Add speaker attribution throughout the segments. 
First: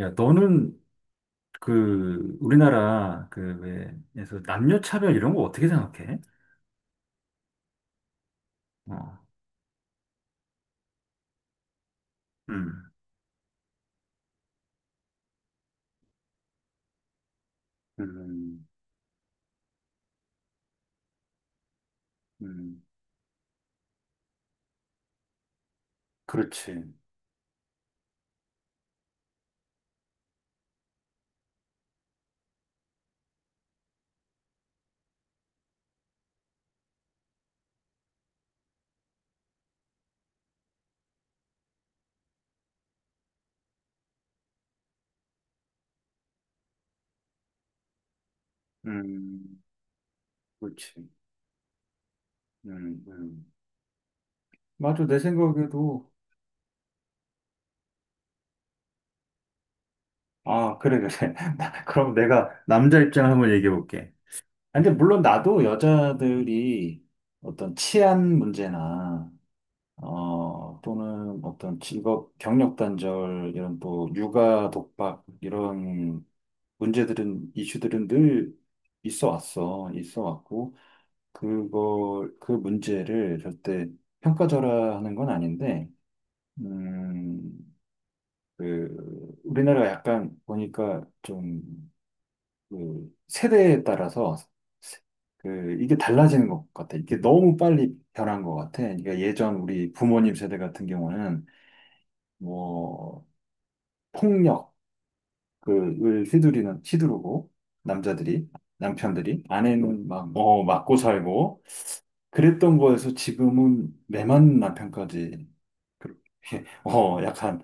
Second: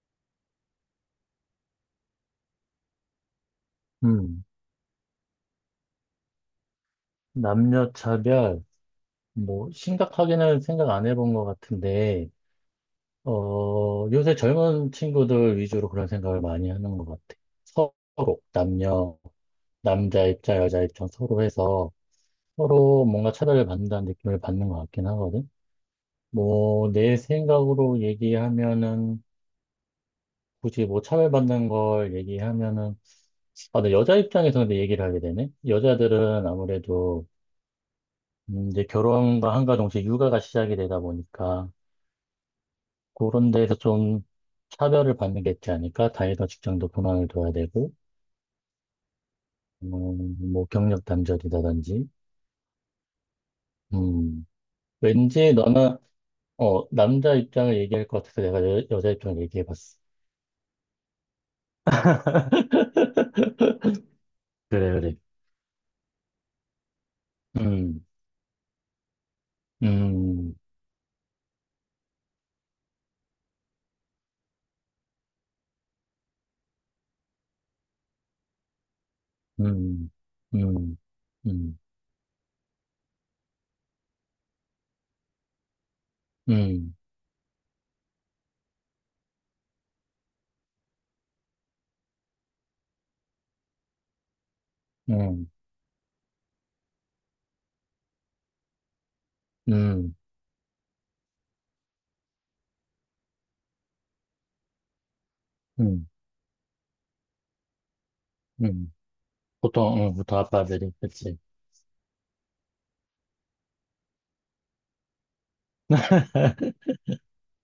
Speaker 1: 야, 너는 그 우리나라 그 왜, 그래서
Speaker 2: 음,
Speaker 1: 남녀 차별 이런 거 어떻게 생각해?
Speaker 2: 남녀 차별,
Speaker 1: 어,
Speaker 2: 뭐, 심각하게는 생각 안 해본 것 같은데,
Speaker 1: 음,
Speaker 2: 요새 젊은 친구들 위주로 그런 생각을 많이 하는 것 같아. 서로,
Speaker 1: 음,
Speaker 2: 남녀, 남자 입장, 여자 입장 서로 해서
Speaker 1: 음,
Speaker 2: 서로 뭔가 차별을 받는다는 느낌을 받는 것 같긴 하거든. 뭐,
Speaker 1: 그렇지.
Speaker 2: 내 생각으로 얘기하면은, 굳이 뭐 차별받는 걸 얘기하면은, 아, 근 여자 입장에서 근데 얘기를 하게 되네. 여자들은 아무래도 이제 결혼과 한가 동시에 육아가 시작이 되다 보니까 그런 데에서 좀 차별을 받는 게 있지 않을까? 다이더 직장도 그만을 둬야 되고,
Speaker 1: 음,
Speaker 2: 뭐
Speaker 1: 그렇지.
Speaker 2: 경력 단절이라든지.
Speaker 1: 음, 음.
Speaker 2: 음,
Speaker 1: 맞아, 내
Speaker 2: 왠지 너는
Speaker 1: 생각에도.
Speaker 2: 남자 입장을 얘기할 것 같아서 내가 여자 입장을 얘기해 봤어.
Speaker 1: 아, 그래, 그래. 그럼 내가 남자 입장 한번 얘기해 볼게. 아니,
Speaker 2: 그래,
Speaker 1: 근데
Speaker 2: 그래.
Speaker 1: 물론 나도 여자들이 어떤
Speaker 2: 음.
Speaker 1: 치안 문제나,
Speaker 2: 음.
Speaker 1: 어, 또는 어떤 직업 경력 단절, 이런 또 육아 독박, 이런 문제들은, 이슈들은 늘 있어 왔어.
Speaker 2: 음.
Speaker 1: 있어 왔고,
Speaker 2: 음. 음.
Speaker 1: 그걸, 그 문제를 절대 평가절하하는 건 아닌데,
Speaker 2: 음.
Speaker 1: 음, 그, 우리나라가 약간 보니까 좀, 그, 세대에 따라서
Speaker 2: 음.
Speaker 1: 그, 이게 달라지는 것 같아. 이게 너무 빨리 변한 것 같아. 그러니까 예전 우리
Speaker 2: 음.
Speaker 1: 부모님 세대 같은 경우는 뭐, 폭력,
Speaker 2: 음.
Speaker 1: 그을 휘두르는 휘두르고 남자들이
Speaker 2: 음.
Speaker 1: 남편들이 아내는
Speaker 2: 보통, 음,
Speaker 1: 막
Speaker 2: 보통
Speaker 1: 어,
Speaker 2: 아빠들이,
Speaker 1: 맞고
Speaker 2: 그치?
Speaker 1: 살고 그랬던 거에서 지금은 매만 남편까지 그렇- 게 어 약간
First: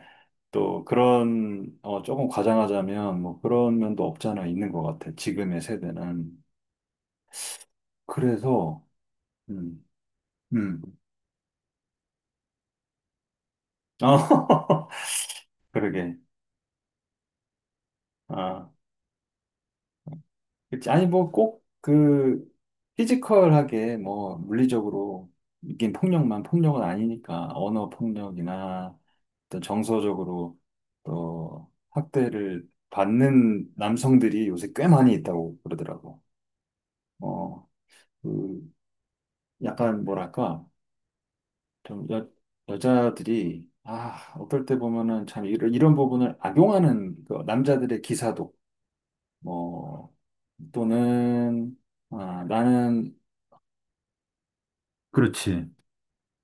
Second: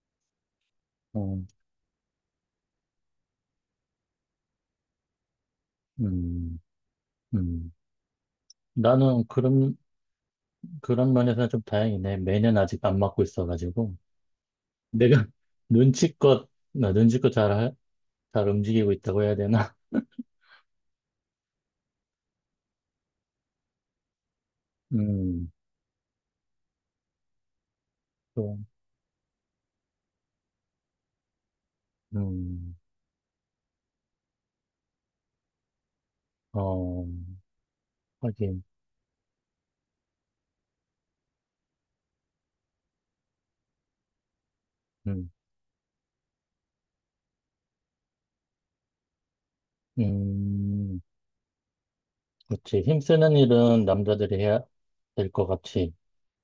Speaker 1: 또
Speaker 2: 음.
Speaker 1: 그런 어 조금 과장하자면 뭐 그런 면도 없잖아 있는 것 같아, 지금의 세대는.
Speaker 2: 음. 음.
Speaker 1: 그래서
Speaker 2: 나는
Speaker 1: 음음,
Speaker 2: 그런 면에서는 좀 다행이네. 매년 아직 안 맞고 있어가지고.
Speaker 1: 어,
Speaker 2: 내가
Speaker 1: 그러게,
Speaker 2: 눈치껏 잘, 잘
Speaker 1: 아.
Speaker 2: 움직이고 있다고 해야 되나?
Speaker 1: 그치. 아니, 뭐, 꼭, 그, 피지컬하게, 뭐, 물리적으로,
Speaker 2: 음.
Speaker 1: 이게 폭력만 폭력은 아니니까, 언어
Speaker 2: 또.
Speaker 1: 폭력이나, 또 정서적으로, 또, 학대를
Speaker 2: 음.
Speaker 1: 받는 남성들이 요새 꽤 많이 있다고 그러더라고.
Speaker 2: 어,
Speaker 1: 어, 그,
Speaker 2: 하긴.
Speaker 1: 약간, 뭐랄까, 좀, 여자들이, 아, 어떨 때 보면은
Speaker 2: 음.
Speaker 1: 참, 이런 부분을 악용하는, 그 남자들의 기사도, 뭐,
Speaker 2: 음.
Speaker 1: 또는, 아,
Speaker 2: 그렇지.
Speaker 1: 나는,
Speaker 2: 힘쓰는 일은 남자들이 해야 될 것
Speaker 1: 그렇지.
Speaker 2: 같이.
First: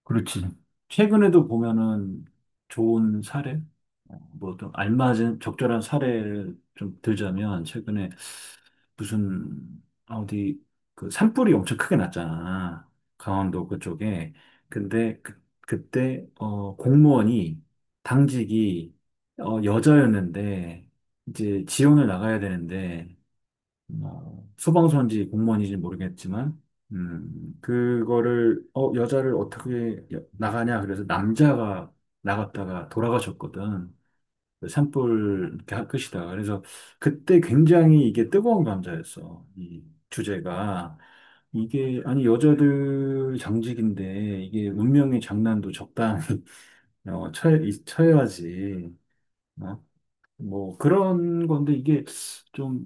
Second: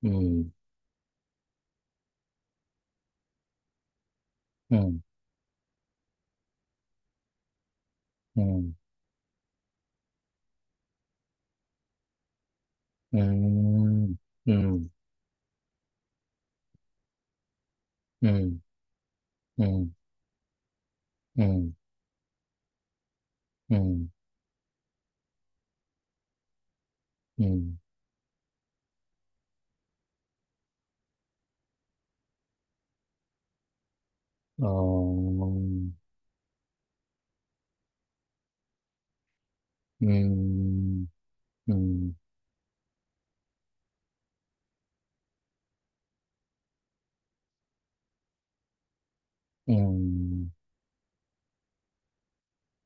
Speaker 1: 그렇지.
Speaker 2: 음.
Speaker 1: 최근에도 보면은 좋은 사례, 어, 뭐좀
Speaker 2: 음.
Speaker 1: 알맞은 적절한 사례를 좀 들자면 최근에
Speaker 2: 음.
Speaker 1: 무슨 아, 어디 그 산불이 엄청 크게 났잖아. 강원도
Speaker 2: 음.
Speaker 1: 그쪽에.
Speaker 2: 음.
Speaker 1: 근데 그때 어 공무원이
Speaker 2: 음.
Speaker 1: 당직이 어
Speaker 2: 음.
Speaker 1: 여자였는데
Speaker 2: 음.
Speaker 1: 이제
Speaker 2: 음.
Speaker 1: 지원을 나가야 되는데,
Speaker 2: 음.
Speaker 1: 뭐, 소방서인지 공무원인지 모르겠지만,
Speaker 2: 음.
Speaker 1: 그거를, 어, 여자를 어떻게 나가냐. 그래서 남자가 나갔다가 돌아가셨거든. 그 산불
Speaker 2: 어.
Speaker 1: 이렇게 할 것이다. 그래서 그때 굉장히 이게 뜨거운 감자였어. 이 주제가.
Speaker 2: 음.
Speaker 1: 이게,
Speaker 2: 음.
Speaker 1: 아니, 여자들 장직인데, 이게 운명의 장난도 적당히, 어, 쳐야, 야지. 어?
Speaker 2: 음.
Speaker 1: 뭐, 그런 건데, 이게 좀,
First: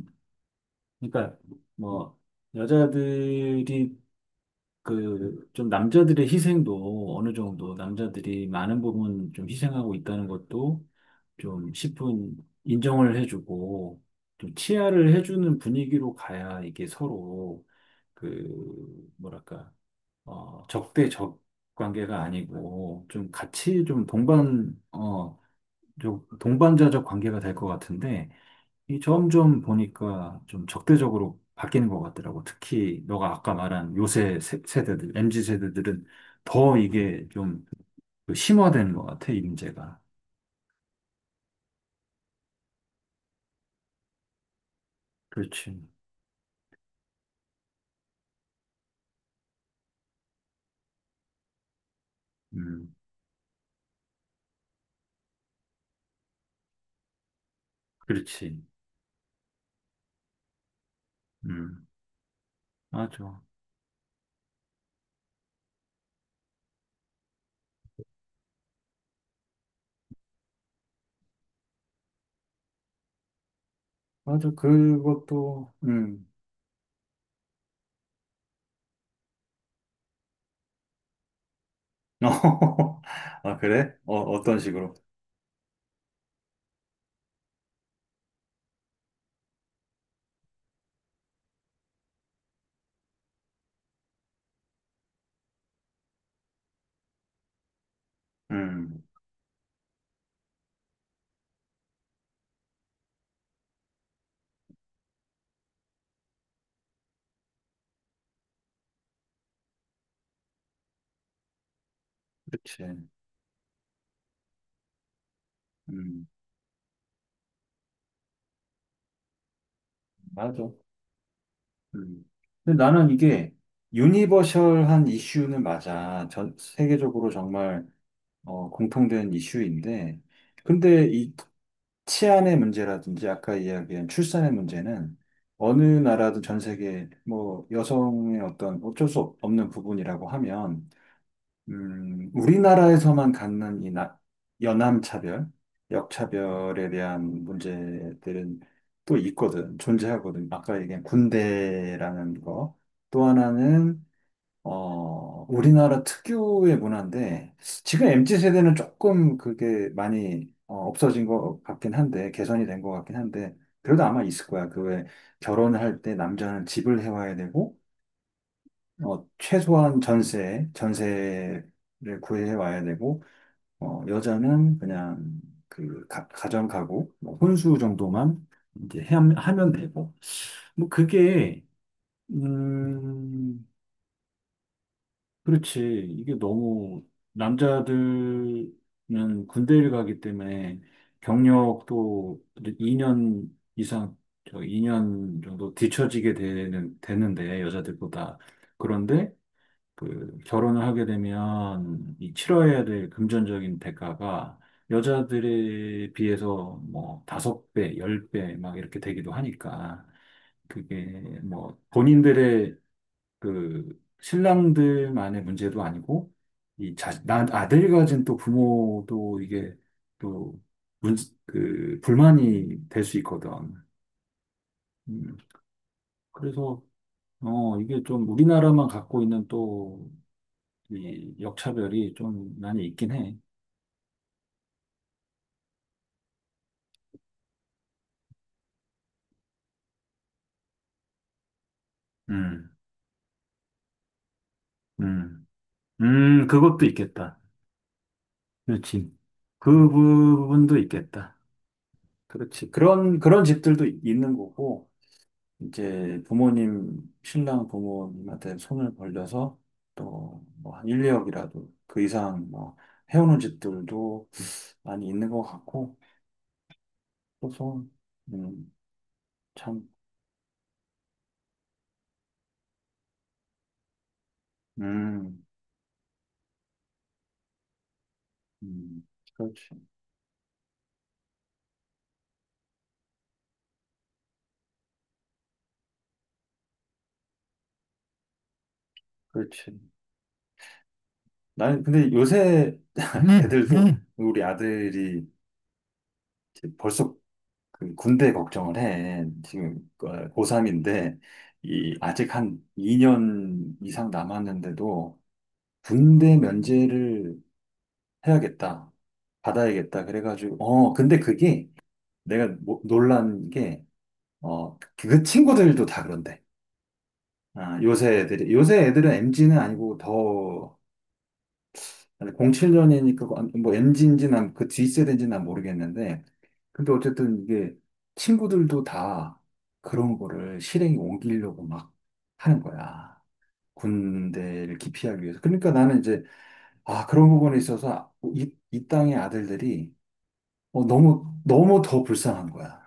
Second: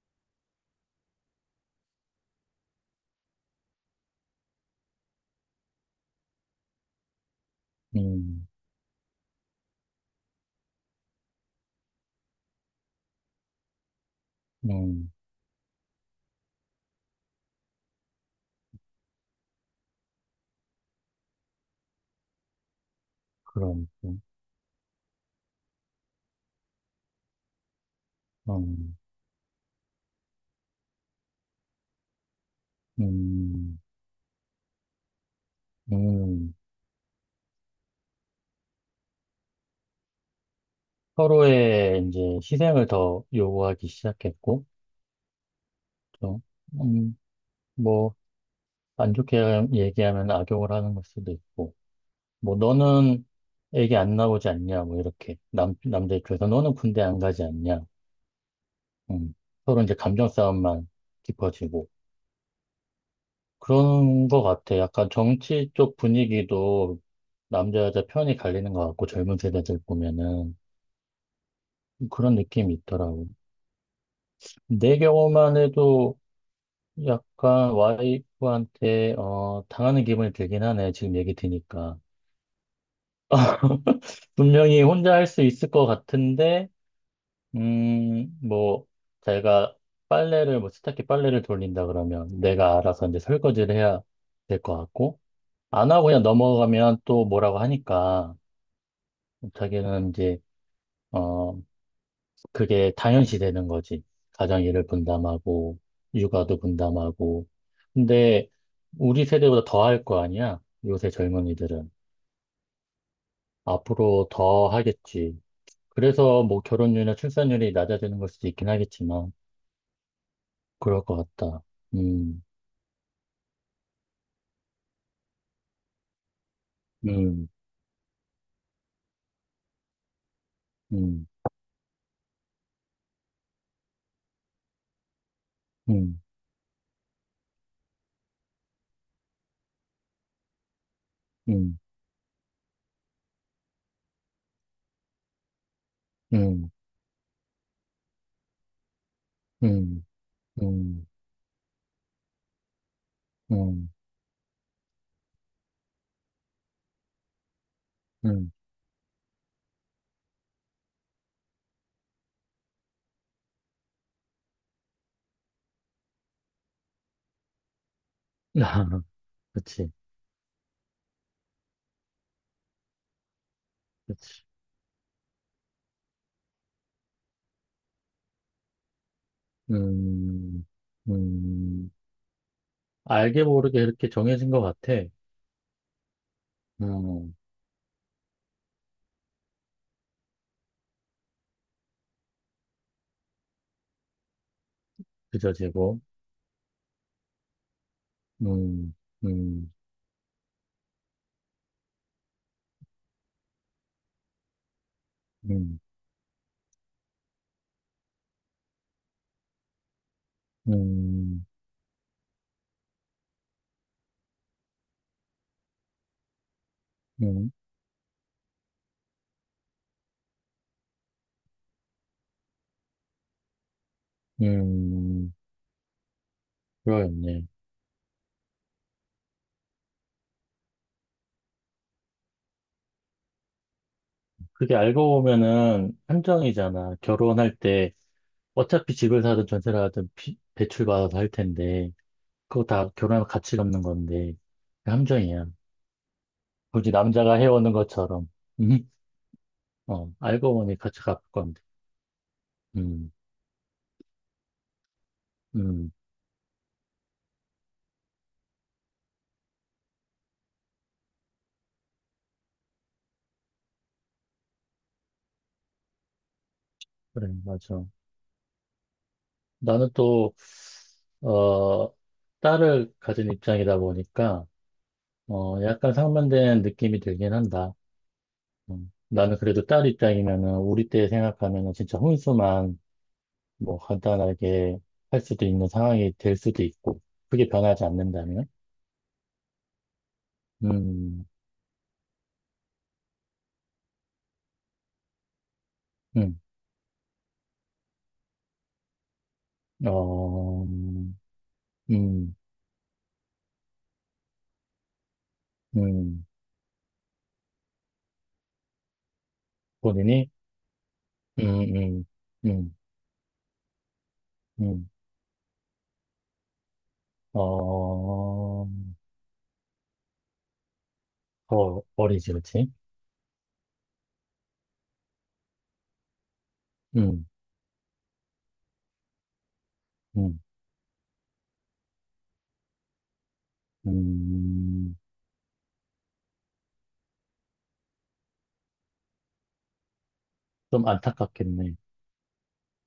Speaker 1: 그러니까 뭐 여자들이 그 좀 남자들의 희생도 어느 정도 남자들이
Speaker 2: 음.
Speaker 1: 많은 부분 좀 희생하고 있다는 것도 좀 십분 인정을 해주고 좀
Speaker 2: 음.
Speaker 1: 치아를 해주는 분위기로 가야 이게 서로 그 뭐랄까 어 적대적 관계가 아니고 좀 같이
Speaker 2: 그런.
Speaker 1: 좀
Speaker 2: 음.
Speaker 1: 동반 어좀 동반자적 관계가 될 것 같은데, 이 점점 보니까 좀 적대적으로 바뀌는 것 같더라고. 특히 너가 아까
Speaker 2: 음.
Speaker 1: 말한 요새 대들, MZ 세대들은
Speaker 2: 음.
Speaker 1: 더 이게 좀그 심화되는 것 같아, 이 문제가.
Speaker 2: 서로의 이제 희생을 더 요구하기 시작했고,
Speaker 1: 그렇지.
Speaker 2: 또, 음, 뭐, 안 좋게 얘기하면 악용을 하는 걸 수도 있고, 뭐,
Speaker 1: 음,
Speaker 2: 너는 애기 안 나오지 않냐, 뭐, 이렇게. 남자 입장에서 너는 군대 안 가지 않냐.
Speaker 1: 그렇지.
Speaker 2: 음, 서로 이제 감정 싸움만
Speaker 1: 음,
Speaker 2: 깊어지고,
Speaker 1: 맞아.
Speaker 2: 그런 것 같아. 약간 정치 쪽 분위기도 남자 여자 편이 갈리는 것 같고 젊은 세대들 보면은 그런 느낌이 있더라고.
Speaker 1: 맞아,
Speaker 2: 내 경우만
Speaker 1: 그것도,
Speaker 2: 해도
Speaker 1: 음.
Speaker 2: 약간 와이프한테 당하는 기분이 들긴 하네. 지금 얘기 드니까.
Speaker 1: 어, 아, 그래? 어, 어떤
Speaker 2: 분명히
Speaker 1: 식으로?
Speaker 2: 혼자 할 수 있을 것 같은데 뭐 자기가 빨래를 뭐 세탁기 빨래를 돌린다 그러면 내가 알아서 이제 설거지를 해야 될 것 같고 안 하고 그냥 넘어가면 또 뭐라고 하니까
Speaker 1: 음,
Speaker 2: 자기는 이제 어 그게 당연시 되는 거지. 가정일을 분담하고 육아도 분담하고. 근데 우리 세대보다 더 할 거 아니야? 요새 젊은이들은
Speaker 1: 그렇지.
Speaker 2: 앞으로 더 하겠지.
Speaker 1: 음,
Speaker 2: 그래서 뭐 결혼율이나 출산율이 낮아지는 걸 수도 있긴 하겠지만
Speaker 1: 맞아.
Speaker 2: 그럴 것 같다.
Speaker 1: 음.
Speaker 2: 음.
Speaker 1: 근데 나는 이게 유니버셜한 이슈는 맞아. 전 세계적으로
Speaker 2: 음.
Speaker 1: 정말 어, 공통된 이슈인데, 근데
Speaker 2: 음.
Speaker 1: 이 치안의 문제라든지 아까 이야기한 출산의 문제는 어느
Speaker 2: 음.
Speaker 1: 나라든 전 세계, 뭐 여성의 어떤 어쩔 수 없는 부분이라고 하면,
Speaker 2: 음.
Speaker 1: 우리나라에서만 갖는 이 여남차별,
Speaker 2: 음.
Speaker 1: 역차별에 대한 문제들은 또 있거든,
Speaker 2: 음.
Speaker 1: 존재하거든. 아까 얘기한
Speaker 2: 음.
Speaker 1: 군대라는 거. 또
Speaker 2: 음.
Speaker 1: 하나는 어, 우리나라 특유의 문화인데, 지금 MZ
Speaker 2: 음.
Speaker 1: 세대는 조금 그게 많이 어, 없어진 것 같긴 한데, 개선이 된 것 같긴 한데, 그래도 아마 있을 거야. 그 왜 결혼할 때 남자는 집을 해와야 되고, 어,
Speaker 2: 그치,
Speaker 1: 최소한 전세를 구해와야 되고, 어,
Speaker 2: 그치.
Speaker 1: 여자는 그냥 그 정 가구, 뭐 혼수 정도만 이제 하면 되고,
Speaker 2: 음.
Speaker 1: 뭐 그게,
Speaker 2: 음. 알게
Speaker 1: 음,
Speaker 2: 모르게 이렇게 정해진 것 같아.
Speaker 1: 그렇지. 이게 너무
Speaker 2: 음.
Speaker 1: 남자들은 군대를 가기 때문에 경력도 2년 이상, 저 2년
Speaker 2: 그저
Speaker 1: 정도
Speaker 2: 제곱.
Speaker 1: 되는데, 여자들보다.
Speaker 2: 음.
Speaker 1: 그런데
Speaker 2: 음.
Speaker 1: 그 결혼을 하게 되면 이 치러야 될 금전적인 대가가
Speaker 2: 음.
Speaker 1: 여자들에 비해서 뭐 5배, 10배 막 이렇게 되기도 하니까, 그게
Speaker 2: 음.
Speaker 1: 뭐 본인들의 그 신랑들만의 문제도 아니고 이
Speaker 2: 음.
Speaker 1: 아들 가진 또 부모도 이게 또 문, 그 불만이 될 수 있거든.
Speaker 2: 음.
Speaker 1: 음, 그래서
Speaker 2: 그러겠네.
Speaker 1: 어 이게 좀 우리나라만 갖고 있는 또 이 역차별이 좀 많이 있긴 해.
Speaker 2: 그게 알고 보면은 한정이잖아. 결혼할 때 어차피 집을 사든 전세를 하든 대출받아서 할 텐데, 그거
Speaker 1: 음,
Speaker 2: 다 결혼하면 같이 갚는 건데, 그
Speaker 1: 음,
Speaker 2: 함정이야.
Speaker 1: 그것도
Speaker 2: 굳이 남자가
Speaker 1: 있겠다.
Speaker 2: 해오는 것처럼.
Speaker 1: 그렇지. 그
Speaker 2: 어, 알고 보니
Speaker 1: 부분도
Speaker 2: 같이 갚을
Speaker 1: 있겠다.
Speaker 2: 건데.
Speaker 1: 그렇지.
Speaker 2: 음.
Speaker 1: 그런 집들도 있는 거고.
Speaker 2: 음.
Speaker 1: 이제 부모님, 신랑 부모님한테 손을 벌려서 또 뭐 한 1, 2억이라도 그 이상 뭐 해오는 집들도 많이 있는 것 같고,
Speaker 2: 그래,
Speaker 1: 그래서,
Speaker 2: 맞아.
Speaker 1: 음, 참,
Speaker 2: 나는 또, 어, 딸을 가진 입장이다 보니까,
Speaker 1: 음,
Speaker 2: 약간 상반된 느낌이 들긴 한다.
Speaker 1: 음,
Speaker 2: 나는
Speaker 1: 그렇지,
Speaker 2: 그래도 딸 입장이면은, 우리 때 생각하면은 진짜 혼수만 뭐 간단하게 할 수도 있는 상황이 될 수도 있고, 그게 변하지 않는다면,
Speaker 1: 그렇지.
Speaker 2: 음.
Speaker 1: 나는 근데 요새 애들도, 우리 아들이
Speaker 2: 음.
Speaker 1: 이제 벌써 그 군대 걱정을 해. 지금
Speaker 2: 어.
Speaker 1: 고3인데, 이
Speaker 2: 음.
Speaker 1: 아직 한 2년 이상 남았는데도
Speaker 2: 음.
Speaker 1: 군대 면제를 해야겠다. 받아야겠다.
Speaker 2: 본인이.
Speaker 1: 그래가지고, 어, 근데
Speaker 2: 음.
Speaker 1: 그게
Speaker 2: 음.
Speaker 1: 내가
Speaker 2: 음.
Speaker 1: 놀란 게, 어,
Speaker 2: 음.
Speaker 1: 그 친구들도 다 그런데.
Speaker 2: 어,
Speaker 1: 아,
Speaker 2: 어,
Speaker 1: 요새 애들은 m 지는 아니고 더,
Speaker 2: 어리지, 그렇지?
Speaker 1: 07년이니까 뭐 m 지인지 난 그 뒷세대인지 난 모르겠는데, 근데
Speaker 2: 음.
Speaker 1: 어쨌든 이게 친구들도 다 그런
Speaker 2: 음.
Speaker 1: 거를 실행에 옮기려고 막 하는 거야. 군대를
Speaker 2: 음,
Speaker 1: 기피하기 위해서. 그러니까 나는 이제, 아, 그런 부분에 있어서 이 땅의 아들들이 어,
Speaker 2: 좀
Speaker 1: 너무,
Speaker 2: 안타깝겠네.
Speaker 1: 너무 더 불쌍한 거야.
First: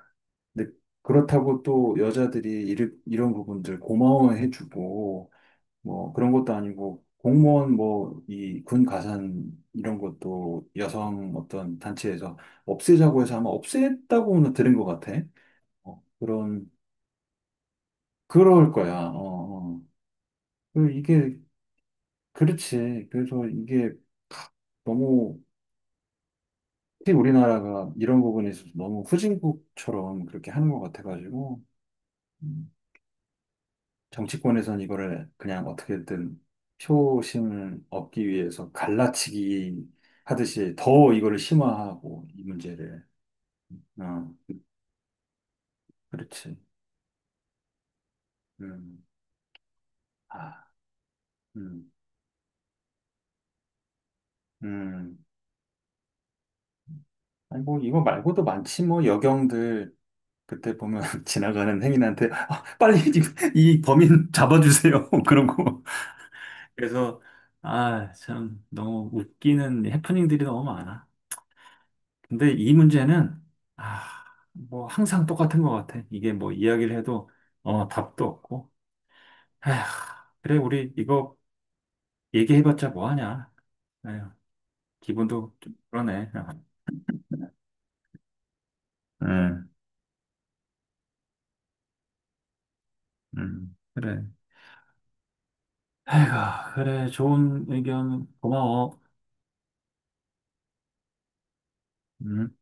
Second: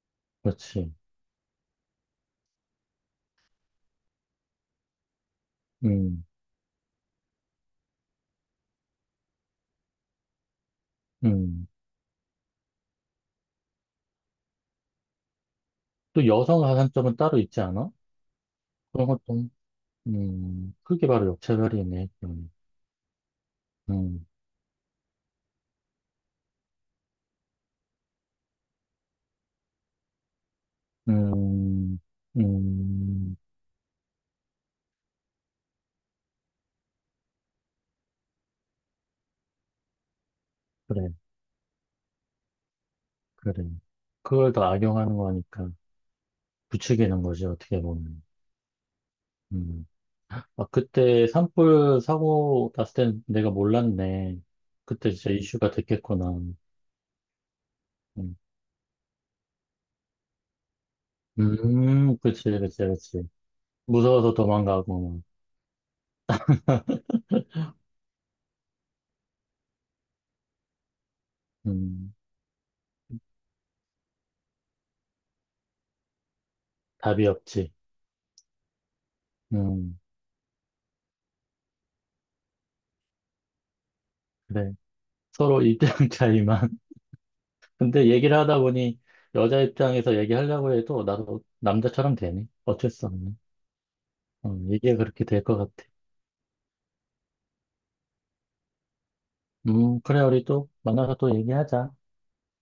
Speaker 1: 근데
Speaker 2: 그렇지.
Speaker 1: 그렇다고 또 여자들이 이런 부분들 고마워해주고, 뭐
Speaker 2: 음.
Speaker 1: 그런 것도 아니고, 공무원 뭐 이 군 가산 이런 것도 여성
Speaker 2: 음.
Speaker 1: 어떤 단체에서 없애자고 해서 아마 없앴다고는 들은 것 같아. 어,
Speaker 2: 또 여성 가산점은 따로 있지 않아?
Speaker 1: 그럴 거야.
Speaker 2: 그런
Speaker 1: 어,
Speaker 2: 것도,
Speaker 1: 어. 그
Speaker 2: 그게 바로
Speaker 1: 이게,
Speaker 2: 역차별이네. 음.
Speaker 1: 그렇지. 그래서 이게
Speaker 2: 음.
Speaker 1: 너무, 특히 우리나라가 이런 부분에 있어서 너무 후진국처럼 그렇게 하는 것 같아가지고,
Speaker 2: 음.
Speaker 1: 음.
Speaker 2: 음.
Speaker 1: 정치권에선 이거를 그냥 어떻게든 표심을 얻기 위해서 갈라치기 하듯이
Speaker 2: 그래,
Speaker 1: 더 이거를 심화하고 이 문제를,
Speaker 2: 그래.
Speaker 1: 어,
Speaker 2: 그걸 더 악용하는 거니까
Speaker 1: 그렇지,
Speaker 2: 부추기는 거지, 어떻게 보면. 음. 아, 그때
Speaker 1: 음아음음.
Speaker 2: 산불 사고 났을 땐 내가 몰랐네. 그때 진짜 이슈가 됐겠구나.
Speaker 1: 아니 뭐 이거
Speaker 2: 음.
Speaker 1: 말고도 많지, 뭐 여경들 그때 보면 지나가는
Speaker 2: 음.
Speaker 1: 행인한테
Speaker 2: 그치,
Speaker 1: 아,
Speaker 2: 그치,
Speaker 1: 빨리
Speaker 2: 그치.
Speaker 1: 이 범인
Speaker 2: 무서워서
Speaker 1: 잡아주세요
Speaker 2: 도망가고.
Speaker 1: 그런 거. 그래서 아 참 너무 웃기는 해프닝들이 너무 많아.
Speaker 2: 음.
Speaker 1: 근데 이 문제는 아, 뭐 항상 똑같은 것 같아. 이게 뭐 이야기를
Speaker 2: 답이
Speaker 1: 해도,
Speaker 2: 없지.
Speaker 1: 어, 답도 없고. 에휴,
Speaker 2: 음.
Speaker 1: 그래 우리 이거 얘기해봤자 뭐 하냐. 에휴,
Speaker 2: 그래.
Speaker 1: 기분도
Speaker 2: 서로
Speaker 1: 좀
Speaker 2: 입장
Speaker 1: 그러네.
Speaker 2: 차이만. 근데 얘기를 하다 보니 여자
Speaker 1: 응,
Speaker 2: 입장에서 얘기하려고 해도 나도 남자처럼 되네. 어쩔 수 없네.
Speaker 1: 응 그래.
Speaker 2: 얘기가 그렇게 될 것 같아.
Speaker 1: 에휴, 그래 좋은 의견 고마워.
Speaker 2: 그래, 우리 또 만나서 또 얘기하자.
Speaker 1: 음.